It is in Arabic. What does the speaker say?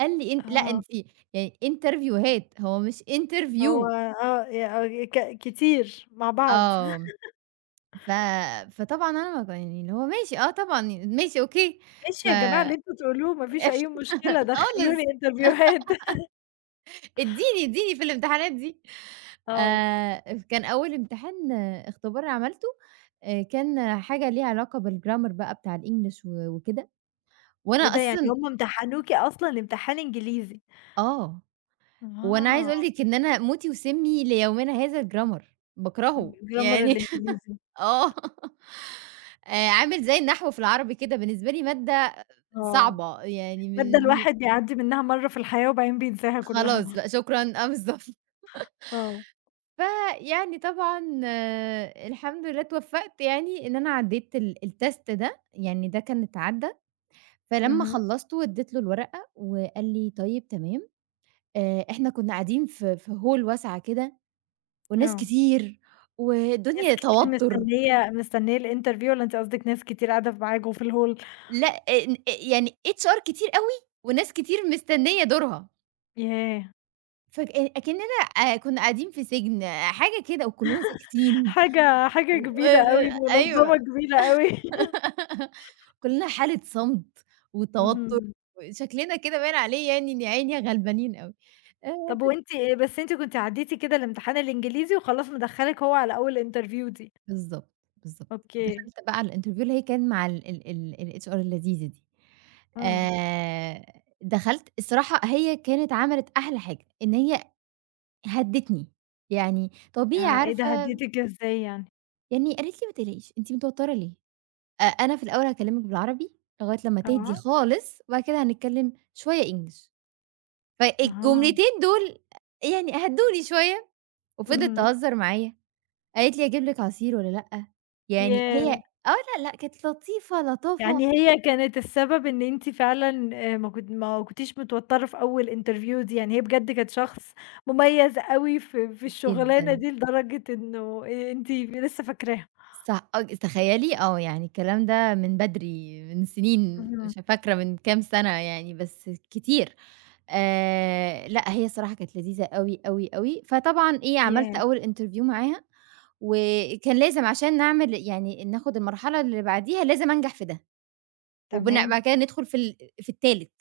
قال لي إن لأ، آه. أنتِ يعني انترڤيوهات هو مش هو interview. آه، ي ك كتير مع بعض. آه، ف فطبعًا أنا مب يعني اللي هو ماشي آه، طبعًا، ماشي أوكي. ف ماشي يا جماعة اللي أنتم تقولوه ما فيش أي قشطة مشكلة دخلوني خالص انترڤيوهات. إديني إديني في الامتحانات دي آه. آآ، كان أول امتحان، اختبار عملته آآ، كان حاجة ليها علاقة بال Grammer بقى بتاع الEnglish و وكده وأنا إيه ده يعني أصلًا هم امتحنوكِ أصلًا أمتحان إنجليزي؟ آه، وأنا عايزة أقول أها. لِك إن أنا موتي وسّمي ليومنا هذا الGrammer، ال باكرهه الGrammer يعني الإنجليزي. آه، آآ، عامل زي النحو في العربي كده بالنسبة لي مادة آه، صعبة، يعني مادة مش م الواحد بيعدِّي منها مرة في الحياة وبعدين بينساها كلها. خلاص بقى شكرًا آه، بالضبط. آه. فيعني طبعًا، الحمد لله اتوفقت يعني إن أنا عديت ال الtest ده، يعني ده كان اتعدى، فلما أهم. خلصته واديت له الورقة وقال لي: "طيب، تمام." آآ، إحنا كُنا قاعدين ف في Hall واسعة كده والناس آه. كتير ناس والدنيا كتير توتر. مستنية مستنية ال interview والّا أنتِ قصدِك ناس كتير قاعدة معاكم في ال hall؟ لأ، آ آ يعني HR كتير أوي وناس كتير مستنية دورها. ياه! فك أكننا آآ كُنا قاعدين في سجن حاجة كده وكلنا ساكتين حاجة حاجة و كبيرة آآ أوي، منظمة أيوه كبيرة أوي. كلنا حالة صمت، وتوتر، اهم. وشكلنا كده باين عليه يعني إن يا عيني غلبانين أوي آآ، طب، بس. وأنتِ بس أنتِ كنتِ عدِّيتِ كده الأمتحان الإنجليزي وخلاص مدخَّلِك هو على أول interview دي. بالضبط، بالضبط، أوكي. دخلت بقى على ال interview اللي هي كان مع ال ال ال الHR اللذيذة دي امم. آآ، دخلت الصراحة هي كانت عملت أحلى حاجة، إن هي هدتني يعني طبيعي ياه! إيه ده عارفة هديتِك كده أزاي يعني؟ يعني قالت لي: "ما تقلقيش، أنتِ متوترة ليه؟ أ أنا في الأول هاكلمك بالعربي، لغاية لما تهدي آه. خالص وبعد كده هنتكلم شوية English." أها. فالجملتين دول يعني هدُّوني شوية، وفضلت اهم. تهزر معايا قالت لي: "أجيب لِك عصير والّا لأ؟" يعني هي ياه! آه، لا، لأ، كانت لطيفة لطافة. يعني هي كانت السبب إن أنتِ فعلًا آآ ما كن ما كُنتيش متوترة في أول interview دي يعني هي بجد كانت شخص مميز أوي ف في الشغلانة جدًا. دي لدرجة إنه أنتِ لسه فاكراها؟ صع آه ج تخيلي آه، يعني الكلام ده من بدري، من سنين، مش اهم. فاكرة من كام سنة يعني بس كتير. آآ، لأ، هي الصراحة كانت لذيذة أوي، أوي، أوي، فطبعًا إيه، عملت ياه! أول interview معاها وكان لازم عشان نعمل يعني ناخد المرحلة اللي بعديها لازم أنجح في ده. وبن تمام. بعد كده ندخل في ال في التالت.